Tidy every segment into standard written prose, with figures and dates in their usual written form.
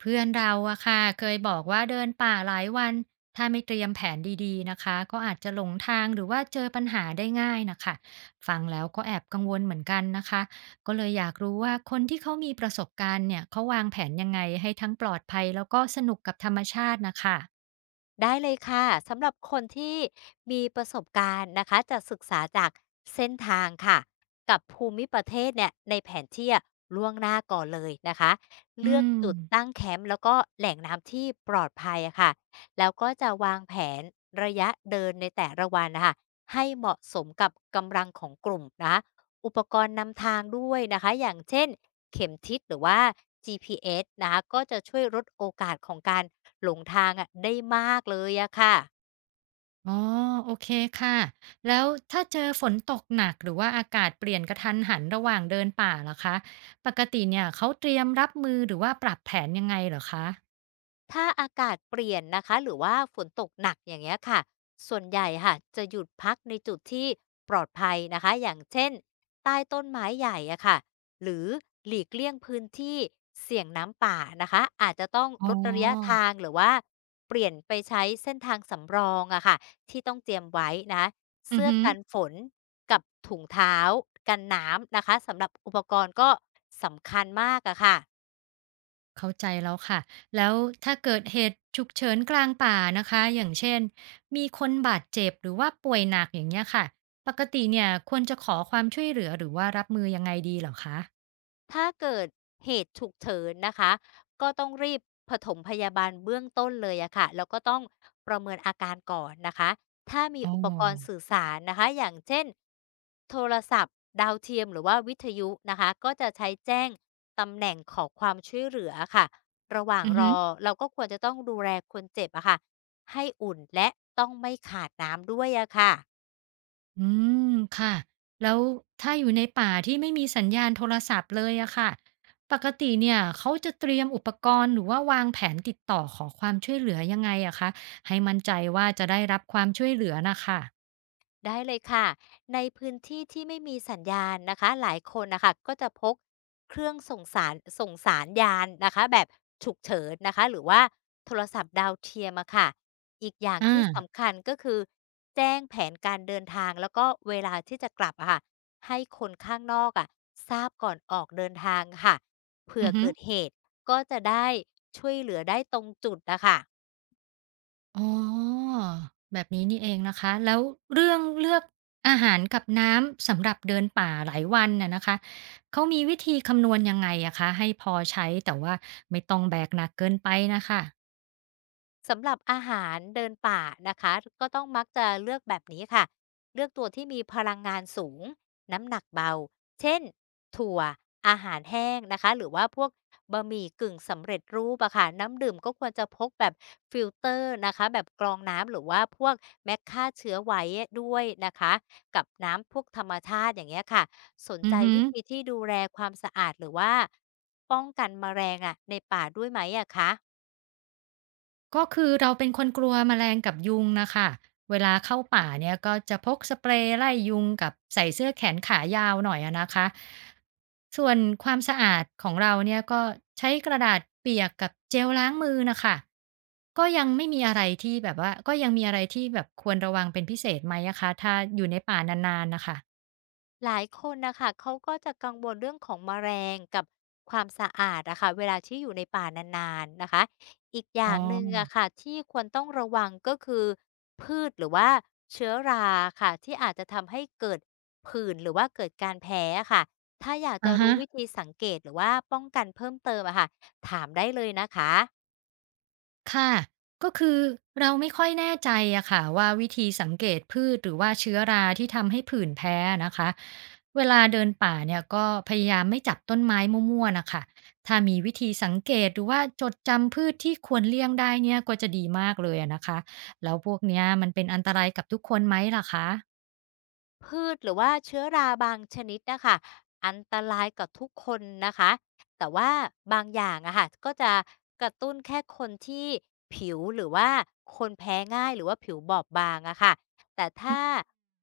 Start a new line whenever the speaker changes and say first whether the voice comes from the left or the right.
right: เพื่อนเราอะค่ะเคยบอกว่าเดินป่าหลายวันถ้าไม่เตรียมแผนดีๆนะคะก็อาจจะหลงทางหรือว่าเจอปัญหาได้ง่ายนะคะฟังแล้วก็แอบกังวลเหมือนกันนะคะก็เลยอยากรู้ว่าคนที่เขามีประสบการณ์เนี่ยเขาวางแผนยังไงให้ทั้งปลอดภัยแล้วก็สนุกกับธรรมชาตินะคะ
left: ได้เลยค่ะสำหรับคนที่มีประสบการณ์นะคะจะศึกษาจากเส้นทางค่ะกับภูมิประเทศเนี่ยในแผนที่อะล่วงหน้าก่อนเลยนะคะ
right: อื
left: เลือก
right: ม
left: จุดตั้งแคมป์แล้วก็แหล่งน้ำที่ปลอดภัยอะค่ะแล้วก็จะวางแผนระยะเดินในแต่ละวันนะคะให้เหมาะสมกับกำลังของกลุ่มนะอุปกรณ์นำทางด้วยนะคะอย่างเช่นเข็มทิศหรือว่า GPS นะคะก็จะช่วยลดโอกาสของการ หลงทางอะได้มากเลยอะค่ะ
right: อ๋อโอเคค่ะแล้วถ้าเจอฝนตกหนักหรือว่าอากาศเปลี่ยนกระทันหันระหว่างเดินป่าล่ะคะปกติเนี่ยเขาเตรียมรับมือหรือว่าปรับแผนยังไงเหรอคะ
left: ถ้าอากาศเปลี่ยนนะคะหรือว่าฝนตกหนักอย่างเงี้ยค่ะส่วนใหญ่ค่ะจะหยุดพักในจุดที่ปลอดภัยนะคะอย่างเช่นใต้ต้นไม้ใหญ่อะค่ะหรือหลีกเลี่ยงพื้นที่เสี่ยงน้ำป่านะคะอาจจะต้อง
right: อ๋
left: ลดระยะ
right: อ
left: ทางหรือว่าเปลี่ยนไปใช้เส้นทางสำรองอะค่ะที่ต้องเตรียมไว้นะ
right: อือ
left: เสื้อ
right: ฮึ
left: กันฝนกับถุงเท้ากันน้ำนะคะสำหรับอุปกรณ์ก็สำคัญมากอะค่ะ
right: เข้าใจแล้วค่ะแล้วถ้าเกิดเหตุฉุกเฉินกลางป่านะคะอย่างเช่นมีคนบาดเจ็บหรือว่าป่วยหนักอย่างเงี้ยค่ะปกติเนี่ยควรจะขอความช่วยเหลือหรือว่ารับมือยังไงดีเหรอคะ
left: ถ้าเกิดเหตุฉุกเฉินนะคะก็ต้องรีบปถมพยาบาลเบื้องต้นเลยอะค่ะแล้วก็ต้องประเมินอาการก่อนนะคะถ้ามี
right: อ๋อ
left: อุปกรณ์สื่อสารนะคะอย่างเช่นโทรศัพท์ดาวเทียมหรือว่าวิทยุนะคะก็จะใช้แจ้งตำแหน่งขอความช่วยเหลือค่ะระหว่าง
right: อือ
left: ร
right: ฮึ
left: อเราก็ควรจะต้องดูแลคนเจ็บอะค่ะให้อุ่นและต้องไม่ขาดน้ำด้วยอะค่ะ
right: อืมค่ะแล้วถ้าอยู่ในป่าที่ไม่มีสัญญาณโทรศัพท์เลยอะค่ะปกติเนี่ยเขาจะเตรียมอุปกรณ์หรือว่าวางแผนติดต่อขอความช่วยเหลือยังไงอะคะให้มั่นใจว่าจะได้รับความช่วยเหลือน่ะค่ะ
left: ได้เลยค่ะในพื้นที่ที่ไม่มีสัญญาณนะคะ หลายคนนะคะก็จะพกเครื่องส่งสารส่งสารยานนะคะแบบฉุกเฉินนะคะหรือว่าโทรศัพท์ดาวเทียมอะค่ะอีกอย่างที่
right: อา
left: สำคัญก็คือแจ้งแผนการเดินทางแล้วก็เวลาที่จะกลับอะค่ะให้คนข้างนอกอะทราบก่อนออกเดินทางค่ะเผื่
right: อื
left: อ
right: อฮึ
left: เกิดเหตุก็จะได้ช่วยเหลือได้ตรงจุดนะคะ
right: อ๋อแบบนี้นี่เองนะคะ แล้วเรื่องเลือกอาหารกับน้ำสำหรับเดินป่าหลายวันน่ะนะคะ เขามีวิธีคำนวณยังไงอะคะให้พอใช้แต่ว่าไม่ต้องแบกหนักเกินไปนะคะ
left: สำหรับอาหารเดินป่านะคะก็ต้องมักจะเลือกแบบนี้ค่ะเลือกตัวที่มีพลังงานสูงน้ำหนักเบาเช่นถั่วอาหารแห้งนะคะหรือว่าพวกบะหมี่กึ่งสำเร็จรูปอะค่ะน้ำดื่มก็ควรจะพกแบบฟิลเตอร์นะคะแบบกรองน้ำหรือว่าพวกแมคฆ่าเชื้อไว้ด้วยนะคะกับน้ำพวกธรรมชาติอย่างเงี้ยค่ะสน
right: อื
left: ใจ
right: อฮึ
left: วิธีที่ดูแลความสะอาดหรือว่าป้องกันแมลงอะในป่าด้วยไหมอะคะ
right: ก็คือเราเป็นคนกลัวแมลงกับยุงนะคะเวลาเข้าป่าเนี่ยก็จะพกสเปรย์ไล่ยุงกับใส่เสื้อแขนขายาวหน่อยอะนะคะส่วนความสะอาดของเราเนี่ยก็ใช้กระดาษเปียกกับเจลล้างมือนะคะก็ยังไม่มีอะไรที่แบบว่าก็ยังมีอะไรที่แบบควรระวังเป็นพิเศษไหมอะคะถ้าอยู่ในป่านานๆนะคะ
left: หลายคนนะคะเขาก็จะกังวลเรื่องของแมลงกับความสะอาดนะคะเวลาที่อยู่ในป่านานๆนะคะอีกอ
right: อ๋
left: ย่างหนึ่ง
right: อ
left: อะค่ะที่ควรต้องระวังก็คือพืชหรือว่าเชื้อราค่ะที่อาจจะทำให้เกิดผื่นหรือว่าเกิดการแพ้ค่ะถ้าอยากจะ
right: อะฮะ
left: รู้วิธีสังเกตหรือว่าป้องกันเพิ่มเติมอะค่ะถามได้เลยนะคะ
right: ค่ะก็คือเราไม่ค่อยแน่ใจอะค่ะว่าวิธีสังเกตพืชหรือว่าเชื้อราที่ทำให้ผื่นแพ้นะคะเวลาเดินป่าเนี่ยก็พยายามไม่จับต้นไม้มั่วๆนะค่ะถ้ามีวิธีสังเกตหรือว่าจดจำพืชที่ควรเลี่ยงได้เนี่ยก็จะดีมากเลยอะนะคะแล้วพวกเนี้ยมันเป็นอันตรายกับทุกคนไหมล่ะคะ
left: พืชหรือว่าเชื้อราบางชนิดนะคะอันตรายกับทุกคนนะคะแต่ว่าบางอย่างอะค่ะก็จะกระตุ้นแค่คนที่ผิวหรือว่าคนแพ้ง่ายหรือว่าผิวบอบบางอะค่ะแต่ถ้า
right: อ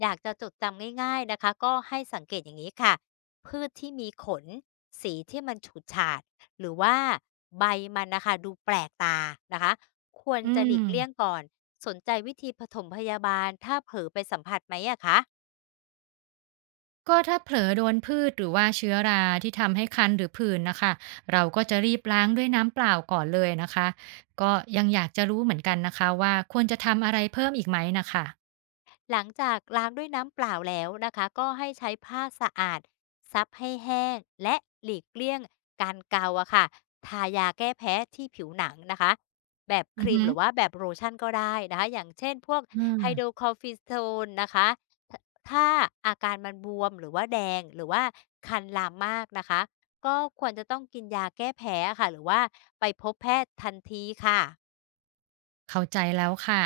left: อยากจะจดจำง่ายๆนะคะก็ให้สังเกตอย่างนี้ค่ะพืชที่มีขนสีที่มันฉูดฉาดหรือว่าใบมันนะคะดูแปลกตานะคะควร
right: อื
left: จะห
right: ม
left: ลีกเลี่ยงก่อนสนใจวิธีผสมพยาบาลถ้าเผลอไปสัมผัสไหมอะคะ
right: ก็ถ้าเผลอโดนพืชหรือว่าเชื้อราที่ทำให้คันหรือผื่นนะคะเราก็จะรีบล้างด้วยน้ำเปล่าก่อนเลยนะคะก็ยังอยากจะรู้เหมือนกันนะคะว่าควรจะทำอะไรเพิ่มอีกไหมนะคะ
left: หลังจากล้างด้วยน้ำเปล่าแล้วนะคะก็ให้ใช้ผ้าสะอาดซับให้แห้งและหลีกเลี่ยงการเกาอะค่ะทายาแก้แพ้ที่ผิวหนังนะคะแบบค
right: อือ
left: รีม
right: ฮึ
left: หรือว่าแบบโลชั่นก็ได้นะคะอย่างเช่นพวก
right: อื
left: ไฮโดร
right: ม
left: คอร์ฟิสโทนนะคะถ้าอาการมันบวมหรือว่าแดงหรือว่าคันลามมากนะคะก็ควรจะต้องกินยาแก้แพ้ค่ะหรือว่าไปพบแพทย์ทันทีค่ะ
right: เข้าใจแล้วค่ะ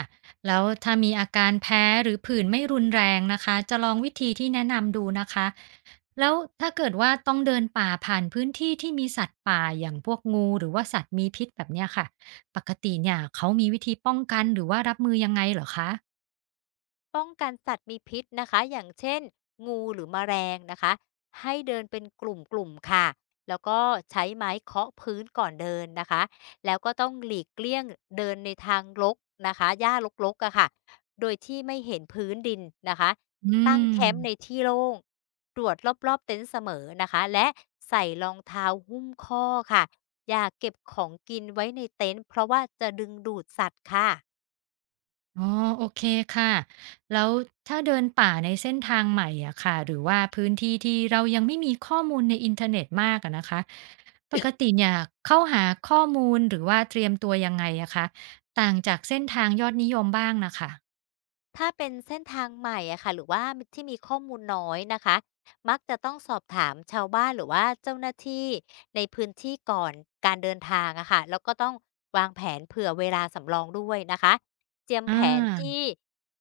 right: แล้วถ้ามีอาการแพ้หรือผื่นไม่รุนแรงนะคะจะลองวิธีที่แนะนำดูนะคะ แล้วถ้าเกิดว่าต้องเดินป่าผ่านพื้นที่ที่มีสัตว์ป่าอย่างพวกงูหรือว่าสัตว์มีพิษแบบเนี้ยค่ะ ปกติเนี่ยเขามีวิธีป้องกันหรือว่ารับมือยังไงเหรอคะ
left: ป้องกันสัตว์มีพิษนะคะอย่างเช่นงูหรือแมลงนะคะให้เดินเป็นกลุ่มๆค่ะ แล้วก็ใช้ไม้เคาะพื้นก่อนเดินนะคะแล้วก็ต้องหลีกเลี่ยงเดินในทางรกนะคะหญ้ารกๆอะค่ะโดยที่ไม่เห็นพื้นดินนะคะ
right: อื
left: ตั้งแค
right: ม
left: มป์ในที่โล่งตรวจรอบๆเต็นท์เสมอนะคะและใส่รองเท้าหุ้มข้อค่ะอย่าเก็บของกินไว้ในเต็นท์เพราะว่าจะดึงดูดสัตว์ค่ะ
right: อ๋อโอเคค่ะแล้วถ้าเดินป่าในเส้นทางใหม่อะค่ะหรือว่าพื้นที่ที่เรายังไม่มีข้อมูลในอินเทอร์เน็ตมากอะนะคะปกติเนี่ยเข้าหาข้อมูลหรือว่าเตรียมตัวยังไงอะคะต่างจากเส้นทางยอดนิยมบ้างนะคะ
left: ถ้าเป็นเส้นทางใหม่อะค่ะหรือว่าที่มีข้อมูลน้อยนะคะมักจะต้องสอบถามชาวบ้านหรือว่าเจ้าหน้าที่ในพื้นที่ก่อนการเดินทางอะค่ะแล้วก็ต้องวางแผนเผื่อเวลาสำรองด้วยนะคะเตรียม
right: อ
left: แผนที่
right: า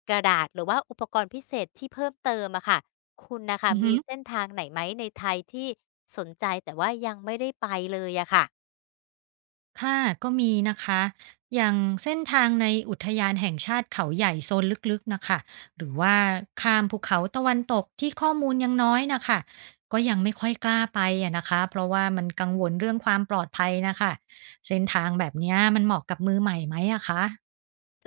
left: กระดาษหรือว่าอุปกรณ์พิเศษที่เพิ่มเติมอะค่ะคุณนะคะ
right: อือฮึ
left: มีเส้นทางไหนไหมในไทยที่สนใจแต่ว่ายังไม่ได้ไปเลยอะค่ะ
right: ค่ะก็มีนะคะอย่างเส้นทางในอุทยานแห่งชาติเขาใหญ่โซนลึกๆนะคะหรือว่าข้ามภูเขาตะวันตกที่ข้อมูลยังน้อยนะคะก็ยังไม่ค่อยกล้าไปอะนะคะเพราะว่ามันกังวลเรื่องความปลอดภัยนะคะเส้นทางแบบเนี้ยมันเหมาะกับมือใหม่ไหมอะคะ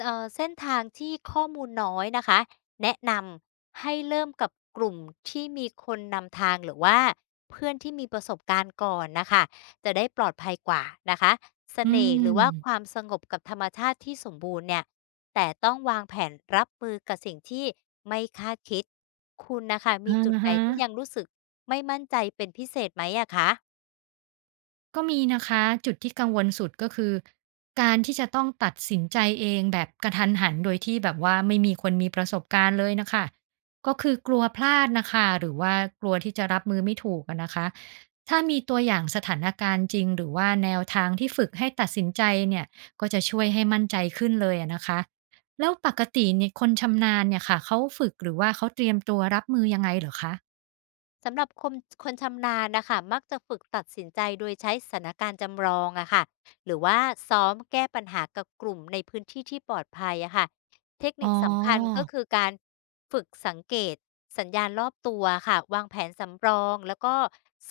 left: เส้นทางที่ข้อมูลน้อยนะคะแนะนำให้เริ่มกับกลุ่มที่มีคนนำทางหรือว่าเพื่อนที่มีประสบการณ์ก่อนนะคะจะได้ปลอดภัยกว่านะคะเส
right: อื
left: น่ห์หรือว่าค
right: ม
left: วามสงบกับธรรมชาติที่สมบูรณ์เนี่ยแต่ต้องวางแผนรับมือกับสิ่งที่ไม่คาดคิดคุณนะคะ
right: อ่า
left: มีจุดไหน
right: ฮะ
left: ที่ยังรู้สึกไม่มั่นใจเป็นพิเศษไหมอะคะ
right: ก็มีนะคะจุดที่กังวลสุดก็คือการที่จะต้องตัดสินใจเองแบบกระทันหันโดยที่แบบว่าไม่มีคนมีประสบการณ์เลยน่ะค่ะก็คือกลัวพลาดน่ะค่ะหรือว่ากลัวที่จะรับมือไม่ถูกอะนะคะถ้ามีตัวอย่างสถานการณ์จริงหรือว่าแนวทางที่ฝึกให้ตัดสินใจเนี่ยก็จะช่วยให้มั่นใจขึ้นเลยอะนะคะแล้วปกติเนี่ยคนชำนาญเนี่ยค่ะเขาฝึกหรือว่าเขาเตรียมตัวรับมือยังไงเหรอคะ
left: สำหรับคนชำนาญนะคะมักจะฝึกตัดสินใจโดยใช้สถานการณ์จำลองอะค่ะหรือว่าซ้อมแก้ปัญหากับกลุ่มในพื้นที่ที่ปลอดภัยอะค่ะเทค
right: อ๋
left: นิค
right: อ
left: สำคัญก็คือการฝึกสังเกตสัญญาณรอบตัวค่ะวางแผนสำรองแล้วก็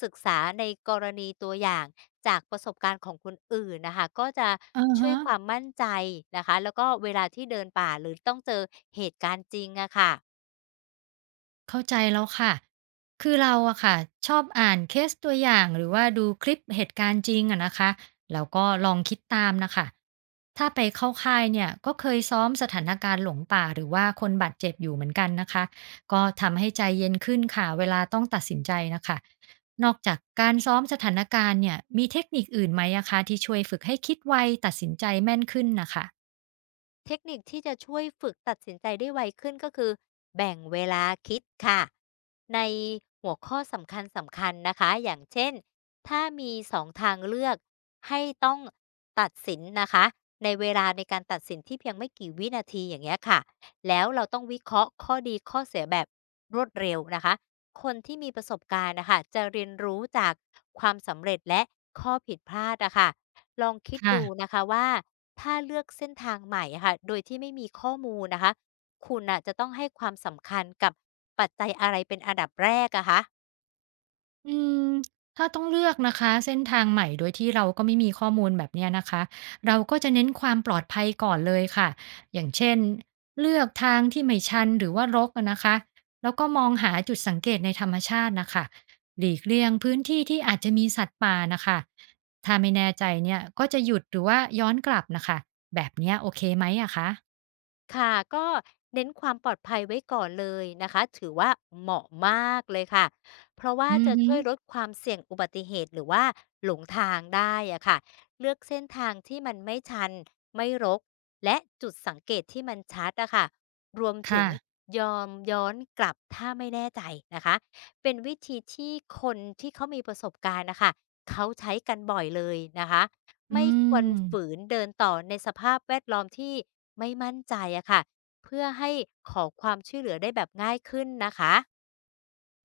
left: ศึกษาในกรณีตัวอย่างจากประสบการณ์ของคนอื่นนะคะก็จะ
right: อะ
left: ช่วย
right: ฮะ
left: ความมั่นใจนะคะแล้วก็เวลาที่เดินป่าหรือต้องเจอเหตุการณ์จริงอะค่ะ
right: เข้าใจแล้วค่ะ คือเราอะค่ะชอบอ่านเคสตัวอย่างหรือว่าดูคลิปเหตุการณ์จริงอะนะคะแล้วก็ลองคิดตามนะคะ ถ้าไปเข้าค่ายเนี่ยก็เคยซ้อมสถานการณ์หลงป่าหรือว่าคนบาดเจ็บอยู่เหมือนกันนะคะ ก็ทำให้ใจเย็นขึ้นค่ะเวลาต้องตัดสินใจนะคะ นอกจากการซ้อมสถานการณ์เนี่ยมีเทคนิคอื่นไหมอะคะที่ช่วยฝึกให้คิดไวตัดสินใจแม่นขึ้นนะคะ
left: เทคนิคที่จะช่วยฝึกตัดสินใจได้ไวขึ้นก็คือแบ่งเวลาคิดค่ะในหัวข้อสำคัญสำคัญนะคะอย่างเช่นถ้ามีสองทางเลือกให้ต้องตัดสินนะคะในเวลาในการตัดสินที่เพียงไม่กี่วินาทีอย่างเงี้ยค่ะแล้วเราต้องวิเคราะห์ข้อดีข้อเสียแบบรวดเร็วนะคะคนที่มีประสบการณ์นะคะจะเรียนรู้จากความสำเร็จและข้อผิดพลาดนะคะ ลองคิดดู
right: ค่ะ
left: นะคะว่าถ้าเลือกเส้นทางใหม่อะค่ะโดยที่ไม่มีข้อมูลนะคะคุณน่ะจะต้องให้ความสำคัญกับปัจจัยอะไรเป็นอันดับแรกอะคะ
right: อืมถ้าต้องเลือกนะคะเส้นทางใหม่โดยที่เราก็ไม่มีข้อมูลแบบเนี้ยนะคะเราก็จะเน้นความปลอดภัยก่อนเลยค่ะอย่างเช่นเลือกทางที่ไม่ชันหรือว่ารกอะนะคะแล้วก็มองหาจุดสังเกตในธรรมชาตินะคะหลีกเลี่ยงพื้นที่ที่อาจจะมีสัตว์ป่านะคะถ้าไม่แน่ใจเนี่ยก็จะหยุดหรือว่าย้อนกลับนะคะแบบเนี้ยโอเคไหมอะคะ
left: ค่ะก็เน้นความปลอดภัยไว้ก่อนเลยนะคะถือว่าเหมาะมากเลยค่ะเพราะว่า
right: อือ
left: จะ
right: ฮึ
left: ช่วยลดความเสี่ยงอุบัติเหตุหรือว่าหลงทางได้อะค่ะเลือกเส้นทางที่มันไม่ชันไม่รกและจุดสังเกตที่มันชัดอะค่ะรวมถึ
right: ค่ะ
left: งยอมย้อนกลับถ้าไม่แน่ใจนะคะเป็นวิธีที่คนที่เขามีประสบการณ์นะคะเขาใช้กันบ่อยเลยนะคะ
right: อื
left: ไม่ควร
right: ม
left: ฝืนเดินต่อในสภาพแวดล้อมที่ไม่มั่นใจอะค่ะเพื่อให้ขอความช่วยเหลือได้แบบง่ายขึ้นนะคะ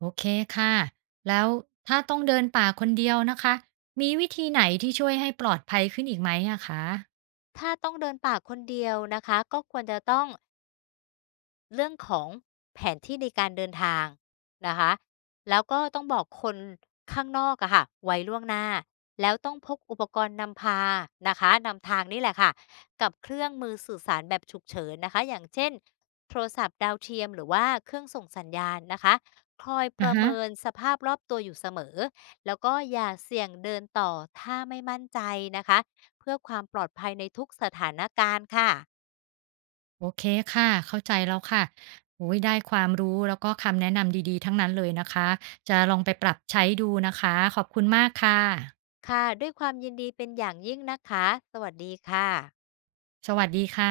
right: โอเคค่ะ แล้วถ้าต้องเดินป่าคนเดียวนะคะ มีวิธีไหนที่ช่วยให้ปลอดภัยขึ้นอีกไหมอะคะ
left: ถ้าต้องเดินป่าคนเดียวนะคะก็ควรจะต้อง เรื่องของแผนที่ในการเดินทางนะคะแล้วก็ต้องบอกคนข้างนอกอะค่ะไว้ล่วงหน้าแล้วต้องพกอุปกรณ์นำพานะคะนำทางนี่แหละค่ะ กับเครื่องมือสื่อสารแบบฉุกเฉินนะคะอย่างเช่นโทรศัพท์ดาวเทียมหรือว่าเครื่องส่งสัญญาณนะคะคอยป
right: อ่ะ
left: ระ
right: ฮะ
left: เมินสภาพรอบตัวอยู่เสมอ แล้วก็อย่าเสี่ยงเดินต่อถ้าไม่มั่นใจนะคะเพื่อความปลอดภัยในทุกสถานการณ์ค่ะ
right: โอเคค่ะ เข้าใจแล้วค่ะ โอ้ยได้ความรู้แล้วก็คำแนะนำดีๆ ทั้งนั้นเลยนะคะ จะลองไปปรับใช้ดูนะคะ ขอบคุณมากค่ะ
left: ค่ะด้วยความยินดีเป็นอย่างยิ่งนะคะสวัสดีค่ะ
right: สวัสดีค่ะ